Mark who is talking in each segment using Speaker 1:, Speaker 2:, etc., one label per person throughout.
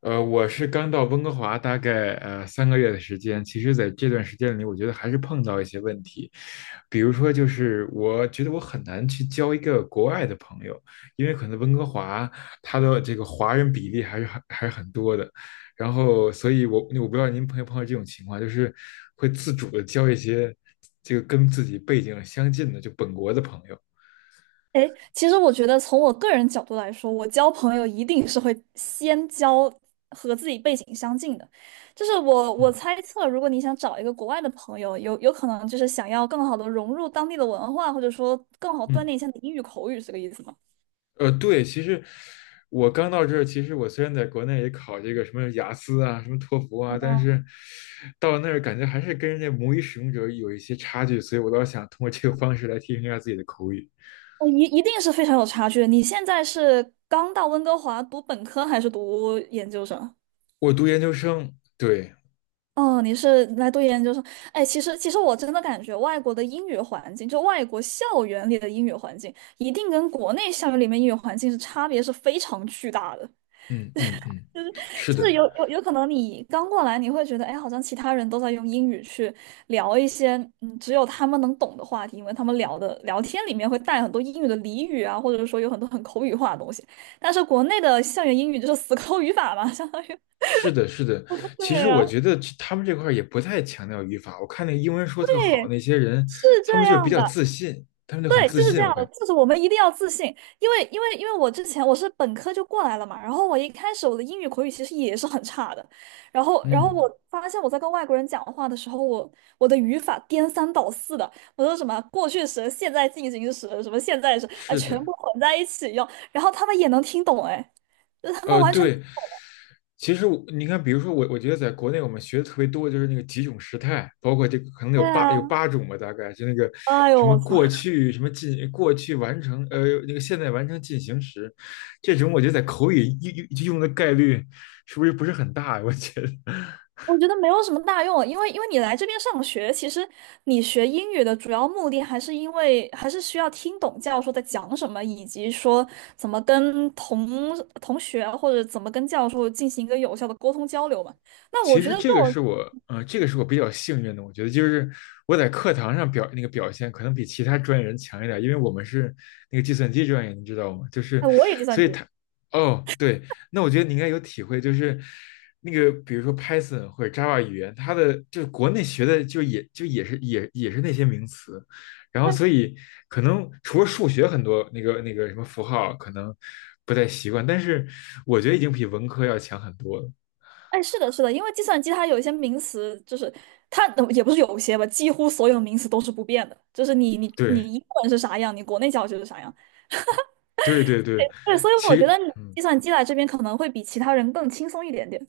Speaker 1: 我是刚到温哥华大概3个月的时间。其实在这段时间里，我觉得还是碰到一些问题，比如说就是我觉得我很难去交一个国外的朋友，因为可能温哥华它的这个华人比例还是很多的，然后所以我不知道您朋友碰到这种情况，就是会自主的交一些这个跟自己背景相近的就本国的朋友。
Speaker 2: 哎，其实我觉得从我个人角度来说，我交朋友一定是会先交和自己背景相近的。就是我
Speaker 1: 嗯
Speaker 2: 我猜测，如果你想找一个国外的朋友，有可能就是想要更好的融入当地的文化，或者说更好锻
Speaker 1: 嗯。
Speaker 2: 炼一下你英语口语，是这个意思吗？
Speaker 1: 对，其实我刚到这儿，其实我虽然在国内也考这个什么雅思啊、什么托福啊，但是到那儿感觉还是跟人家母语使用者有一些差距，所以我倒想通过这个方式来提升一下自己的口语。
Speaker 2: 一定是非常有差距的。你现在是刚到温哥华读本科还是读研究生？
Speaker 1: 我读研究生，对，
Speaker 2: 哦，你是来读研究生？哎，其实我真的感觉外国的英语环境，就外国校园里的英语环境，一定跟国内校园里面英语环境是差别是非常巨大的。
Speaker 1: 嗯嗯嗯，是
Speaker 2: 就
Speaker 1: 的，
Speaker 2: 是有可能你刚过来，你会觉得，哎，好像其他人都在用英语去聊一些只有他们能懂的话题，因为他们聊的聊天里面会带很多英语的俚语啊，或者说有很多很口语化的东西。但是国内的校园英语就是死 抠语法嘛，相当于
Speaker 1: 是的，是的。其实
Speaker 2: 对
Speaker 1: 我
Speaker 2: 啊，
Speaker 1: 觉得这他们这块儿也不太强调语法，我看那个英文说特好
Speaker 2: 对，
Speaker 1: 那些人，
Speaker 2: 是
Speaker 1: 他们
Speaker 2: 这
Speaker 1: 就是比
Speaker 2: 样
Speaker 1: 较
Speaker 2: 的。
Speaker 1: 自信，他们就很
Speaker 2: 对，
Speaker 1: 自
Speaker 2: 就是这
Speaker 1: 信，我
Speaker 2: 样
Speaker 1: 感
Speaker 2: 的，
Speaker 1: 觉，
Speaker 2: 就是我们一定要自信，因为我之前我是本科就过来了嘛，然后我一开始我的英语口语其实也是很差的，然后
Speaker 1: 嗯，
Speaker 2: 我发现我在跟外国人讲话的时候，我的语法颠三倒四的，我说什么过去时、现在进行时、什么现在时啊，
Speaker 1: 是
Speaker 2: 全
Speaker 1: 的。
Speaker 2: 部混在一起用，然后他们也能听懂，哎，就是他们完全，
Speaker 1: 对，其实我你看，比如说我，我觉得在国内我们学的特别多，就是那个几种时态，包括这个可能有
Speaker 2: 对
Speaker 1: 八有
Speaker 2: 啊，
Speaker 1: 8种吧，大概就那个
Speaker 2: 哎呦
Speaker 1: 什么
Speaker 2: 我操！
Speaker 1: 过去什么进过去完成那个现在完成进行时，这种我觉得在口语用的概率是不是不是很大呀？我觉得，
Speaker 2: 我觉得没有什么大用啊，因为你来这边上学，其实你学英语的主要目的还是因为还是需要听懂教授在讲什么，以及说怎么跟同学啊或者怎么跟教授进行一个有效的沟通交流嘛。那我
Speaker 1: 其
Speaker 2: 觉
Speaker 1: 实
Speaker 2: 得这
Speaker 1: 这个是
Speaker 2: 种，
Speaker 1: 我，这个是我比较幸运的。我觉得就是我在课堂上表那个表现，可能比其他专业人强一点，因为我们是那个计算机专业，你知道吗？就是，
Speaker 2: 哎，我也计
Speaker 1: 所
Speaker 2: 算
Speaker 1: 以
Speaker 2: 机，
Speaker 1: 他，哦，对，那我觉得你应该有体会，就是那个比如说 Python 或者 Java 语言，它的就是国内学的就也是那些名词，然后所以可能除了数学很多那个什么符号可能不太习惯，但是我觉得已经比文科要强很多了。
Speaker 2: 哎，是的，是的，因为计算机它有一些名词，就是它也不是有些吧，几乎所有名词都是不变的，就是你你
Speaker 1: 对。
Speaker 2: 你英文是啥样，你国内教学是啥样。
Speaker 1: 对对对，
Speaker 2: 对，所以我觉得
Speaker 1: 其嗯
Speaker 2: 计算机来这边可能会比其他人更轻松一点点。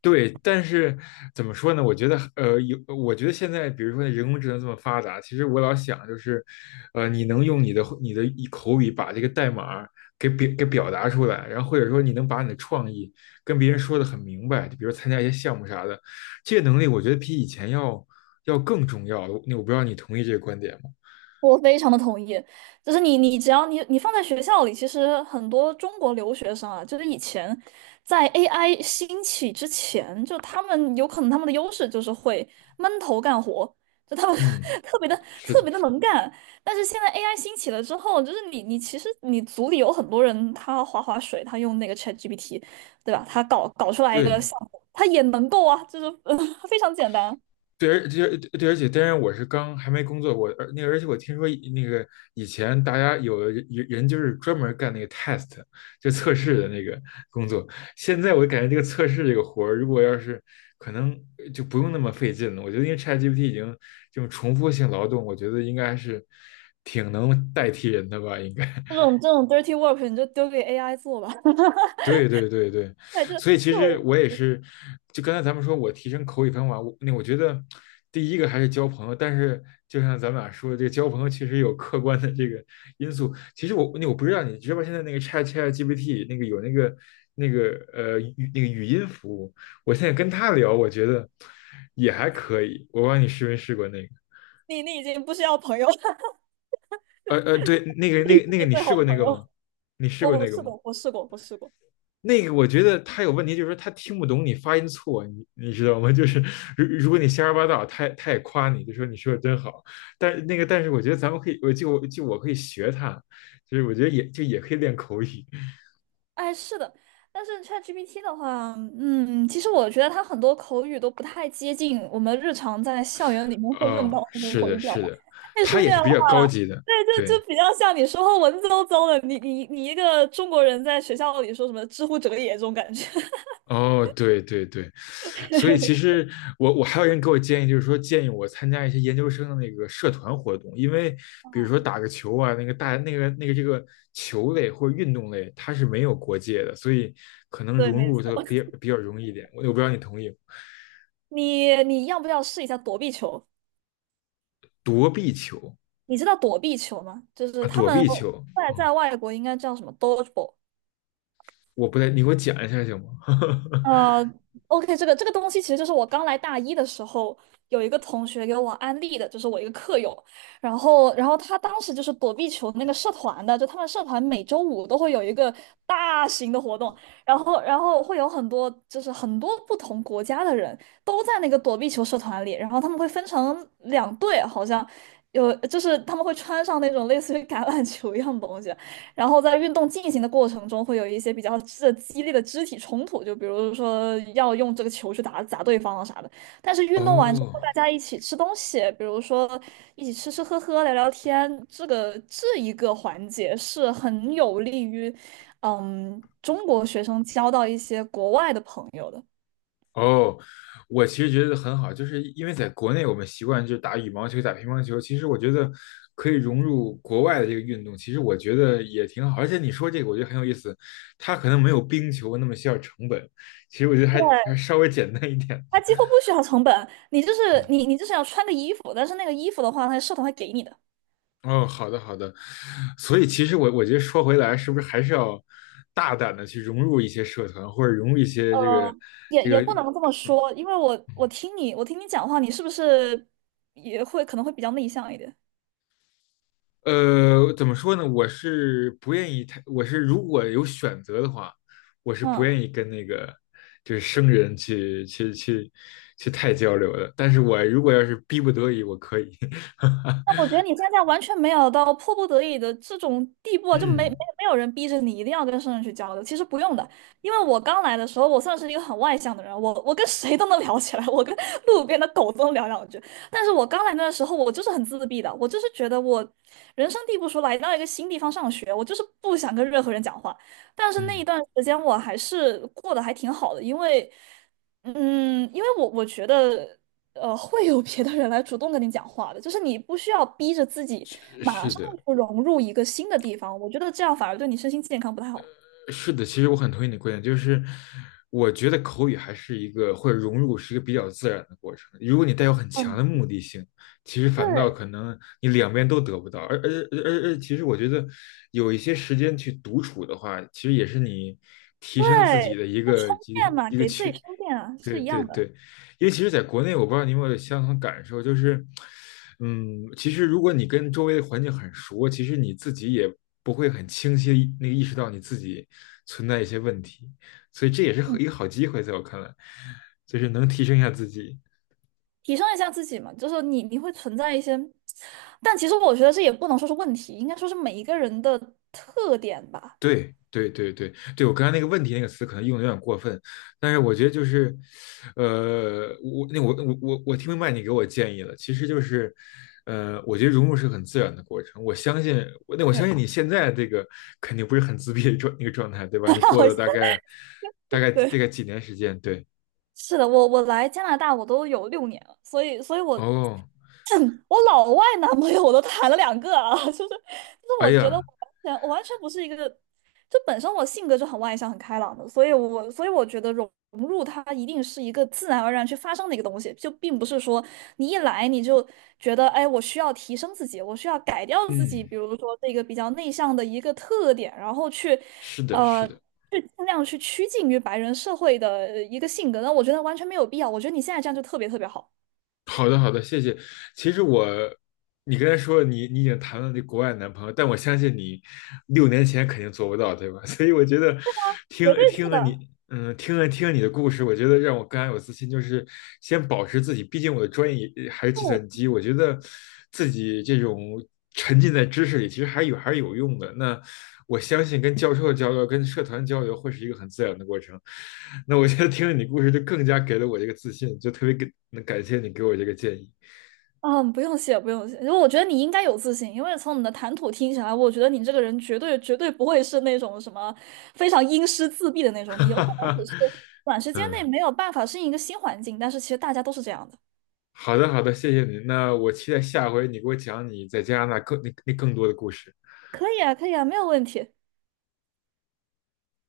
Speaker 1: 对，但是怎么说呢？我觉得我觉得现在比如说人工智能这么发达，其实我老想就是，你能用你的一口语把这个代码给表达出来，然后或者说你能把你的创意跟别人说的很明白，就比如参加一些项目啥的，这个能力我觉得比以前要更重要了。我不知道你同意这个观点吗？
Speaker 2: 我非常的同意，就是你，你只要你放在学校里，其实很多中国留学生啊，就是以前在 AI 兴起之前，就他们有可能他们的优势就是会闷头干活，就他们
Speaker 1: 嗯，
Speaker 2: 特别的
Speaker 1: 是
Speaker 2: 特
Speaker 1: 的，
Speaker 2: 别的能干。但是现在 AI 兴起了之后，就是你其实你组里有很多人，他划水，他用那个 ChatGPT,对吧？他搞出来一个
Speaker 1: 对。
Speaker 2: 项目，他也能够啊，非常简单。
Speaker 1: 对，而且对，而且当然我是刚还没工作过，而而且我听说以那个以前大家有的人就是专门干那个 test 就测试的那个工作，现在我感觉这个测试这个活儿，如果要是可能就不用那么费劲了。我觉得因为 ChatGPT 已经这种重复性劳动，我觉得应该是挺能代替人的吧，应该。
Speaker 2: 这种 dirty work 你就丢给 AI 做吧。
Speaker 1: 对对对对，
Speaker 2: 对，这
Speaker 1: 所以其
Speaker 2: 这
Speaker 1: 实
Speaker 2: 种
Speaker 1: 我也是，就刚才咱们说我提升口语方法，我觉得第一个还是交朋友，但是就像咱们俩说的，这个交朋友确实有客观的这个因素。其实我那我不知道你知不知道现在那个 Chat GPT 那个有那个那个呃语那个语音服务，我现在跟他聊，我觉得也还可以。我不知道你试没试过那个，
Speaker 2: 你你已经不需要朋友了，
Speaker 1: 对，那个
Speaker 2: 你
Speaker 1: 那
Speaker 2: 是
Speaker 1: 个那个
Speaker 2: 你
Speaker 1: 你
Speaker 2: 最
Speaker 1: 试
Speaker 2: 好的
Speaker 1: 过那
Speaker 2: 朋
Speaker 1: 个
Speaker 2: 友。
Speaker 1: 吗？你试
Speaker 2: 我
Speaker 1: 过
Speaker 2: 我
Speaker 1: 那个
Speaker 2: 试
Speaker 1: 吗？
Speaker 2: 过，我试过，我试过。
Speaker 1: 那个我觉得他有问题，就是说他听不懂你发音错，你知道吗？就是如果你瞎说八道，他也夸你，就说你说的真好。但那个，但是我觉得咱们可以，我就就我可以学他，就是我觉得也可以练口语。
Speaker 2: 哎，是的，但是 ChatGPT 的话，其实我觉得它很多口语都不太接近我们日常在校园里面会用
Speaker 1: 哦，
Speaker 2: 到的那种
Speaker 1: 是
Speaker 2: 口
Speaker 1: 的，
Speaker 2: 语表达，
Speaker 1: 是的，
Speaker 2: 太
Speaker 1: 他
Speaker 2: 书
Speaker 1: 也
Speaker 2: 面
Speaker 1: 是
Speaker 2: 化
Speaker 1: 比较高
Speaker 2: 了。
Speaker 1: 级的，
Speaker 2: 对，就
Speaker 1: 对。
Speaker 2: 就比较像你说话文绉绉的，你一个中国人在学校里说什么“知乎者也”这种感觉。
Speaker 1: 哦，对对对，所以其 实我还有人给我建议，就是说建议我参加一些研究生的那个社团活动，因为比如说
Speaker 2: 啊
Speaker 1: 打个球啊，那个大那个那个这个球类或者运动类，它是没有国界的，所以可能
Speaker 2: 对，
Speaker 1: 融
Speaker 2: 没
Speaker 1: 入它
Speaker 2: 错。
Speaker 1: 比较容易一点。我不知道你同意
Speaker 2: 你你要不要试一下躲避球？
Speaker 1: 躲避球
Speaker 2: 你知道躲避球吗？就是
Speaker 1: 啊，
Speaker 2: 他
Speaker 1: 躲
Speaker 2: 们
Speaker 1: 避球，
Speaker 2: 在外国应该叫什么 dodgeball。
Speaker 1: 我不太，你给我讲一下行吗？
Speaker 2: 呃，OK,这个东西其实就是我刚来大一的时候，有一个同学给我安利的，就是我一个课友，然后他当时就是躲避球那个社团的，就他们社团每周五都会有一个大型的活动，然后会有很多就是很多不同国家的人都在那个躲避球社团里，然后他们会分成两队，好像有就是他们会穿上那种类似于橄榄球一样的东西。然后在运动进行的过程中，会有一些比较这激烈的肢体冲突，就比如说要用这个球去打砸对方啊啥的。但是运动完之
Speaker 1: 哦，
Speaker 2: 后，大家一起吃东西，比如说一起吃吃喝喝、聊聊天，这一个环节是很有利于，嗯，中国学生交到一些国外的朋友的。
Speaker 1: 哦，我其实觉得很好，就是因为在国内我们习惯就打羽毛球、打乒乓球，其实我觉得可以融入国外的这个运动，其实我觉得也挺好。而且你说这个，我觉得很有意思，它可能没有冰球那么需要成本，其实我觉得还
Speaker 2: 对，
Speaker 1: 还稍微简单一点
Speaker 2: 他
Speaker 1: 的。
Speaker 2: 几乎不需要成本，你就是
Speaker 1: 嗯，
Speaker 2: 你你就是要穿个衣服，但是那个衣服的话，他社团会给你的。
Speaker 1: 哦，好的好的，所以其实我觉得说回来，是不是还是要大胆的去融入一些社团，或者融入一些这个
Speaker 2: 呃，也
Speaker 1: 这个。
Speaker 2: 也不能这么
Speaker 1: 嗯。
Speaker 2: 说，因为我听你讲话，你是不是可能会比较内向一点？
Speaker 1: 怎么说呢？我是不愿意太，我是如果有选择的话，我是不愿
Speaker 2: 嗯，
Speaker 1: 意跟那个就是生人去太交流的。但是我如果要是逼不得已，我可以。
Speaker 2: 但我 觉得你现在完全没有到迫不得已的这种地步啊，就没没
Speaker 1: 嗯
Speaker 2: 没有人逼着你一定要跟生人去交流。其实不用的，因为我刚来的时候，我算是一个很外向的人，我跟谁都能聊起来，我跟路边的狗都能聊两句。但是我刚来那时候，我就是很自闭的，我就是觉得我人生地不熟，来到一个新地方上学，我就是不想跟任何人讲话。但是那
Speaker 1: 嗯，
Speaker 2: 一段时间我还是过得还挺好的，因为，嗯，因为我我觉得。会有别的人来主动跟你讲话的，就是你不需要逼着自己马
Speaker 1: 是
Speaker 2: 上
Speaker 1: 的。
Speaker 2: 就融入一个新的地方，我觉得这样反而对你身心健康不太好。
Speaker 1: 是的，其实我很同意你的观点，就是我觉得口语还是一个或者融入是一个比较自然的过程。如果你带有很强
Speaker 2: 嗯，
Speaker 1: 的目的性，其实反倒
Speaker 2: 对，
Speaker 1: 可能你两边都得不到。而而而而，其实我觉得有一些时间去独处的话，其实也是你提升自己
Speaker 2: 对，
Speaker 1: 的
Speaker 2: 就充电嘛，
Speaker 1: 一个
Speaker 2: 给自己
Speaker 1: 渠
Speaker 2: 充电啊，
Speaker 1: 对
Speaker 2: 是一
Speaker 1: 对
Speaker 2: 样
Speaker 1: 对。
Speaker 2: 的。
Speaker 1: 因为其实在国内，我不知道你有没有相同感受，就是，嗯，其实如果你跟周围的环境很熟，其实你自己也不会很清晰地那个意识到你自己存在一些问题，所以这也是
Speaker 2: 嗯，
Speaker 1: 一个好机会，在我看来，就是能提升一下自己。
Speaker 2: 提升一下自己嘛，就是你会存在一些，但其实我觉得这也不能说是问题，应该说是每一个人的特点吧。
Speaker 1: 对对对对对，我刚才那个问题那个词可能用的有点过分，但是我觉得就是，我那我我我我听明白你给我建议了，其实就是，我觉得融入是很自然的过程，我相信
Speaker 2: 对，
Speaker 1: 你现在这个肯定不是很自闭的状那个状态，对吧？你过
Speaker 2: 好
Speaker 1: 了
Speaker 2: 像对，
Speaker 1: 大概几年时间，对，
Speaker 2: 是的，我我来加拿大我都有六年了，所以我
Speaker 1: 哦，
Speaker 2: 我老外男朋友我都谈了两个啊，
Speaker 1: 哎
Speaker 2: 我觉得我
Speaker 1: 呀，
Speaker 2: 完全我完全不是一个，就本身我性格就很外向很开朗的，所以我觉得融入它一定是一个自然而然去发生的一个东西，就并不是说你一来你就觉得哎我需要提升自己，我需要改掉自己，
Speaker 1: 嗯，
Speaker 2: 比如说这个比较内向的一个特点，然后去
Speaker 1: 是的，是
Speaker 2: 呃。
Speaker 1: 的。
Speaker 2: 去尽量去趋近于白人社会的一个性格，那我觉得完全没有必要。我觉得你现在这样就特别特别好，
Speaker 1: 好的，好的，谢谢。其实我，你刚才说你已经谈了那国外男朋友，但我相信你6年前肯定做不到，对吧？所以我觉得听
Speaker 2: 绝对是
Speaker 1: 听了
Speaker 2: 的。
Speaker 1: 你，嗯，听了你的故事，我觉得让我更加有自信，就是先保持自己，毕竟我的专业也还是计
Speaker 2: 对，
Speaker 1: 算机，我觉得自己这种沉浸在知识里，其实还是有用的。那我相信跟教授的交流、跟社团交流会是一个很自然的过程。那我觉得听了你故事，就更加给了我这个自信，就特别给能感谢你给我这个建议。
Speaker 2: 嗯，不用谢，不用谢。因为我觉得你应该有自信，因为从你的谈吐听起来，我觉得你这个人绝对绝对不会是那种什么非常阴湿自闭的那种，
Speaker 1: 哈
Speaker 2: 你有
Speaker 1: 哈
Speaker 2: 可能只
Speaker 1: 哈，
Speaker 2: 是短时间内
Speaker 1: 嗯，
Speaker 2: 没有办法适应一个新环境，但是其实大家都是这样的。
Speaker 1: 好的好的，谢谢您。那我期待下回你给我讲你在加拿大更那那更多的故事。
Speaker 2: 可以啊，可以啊，没有问题。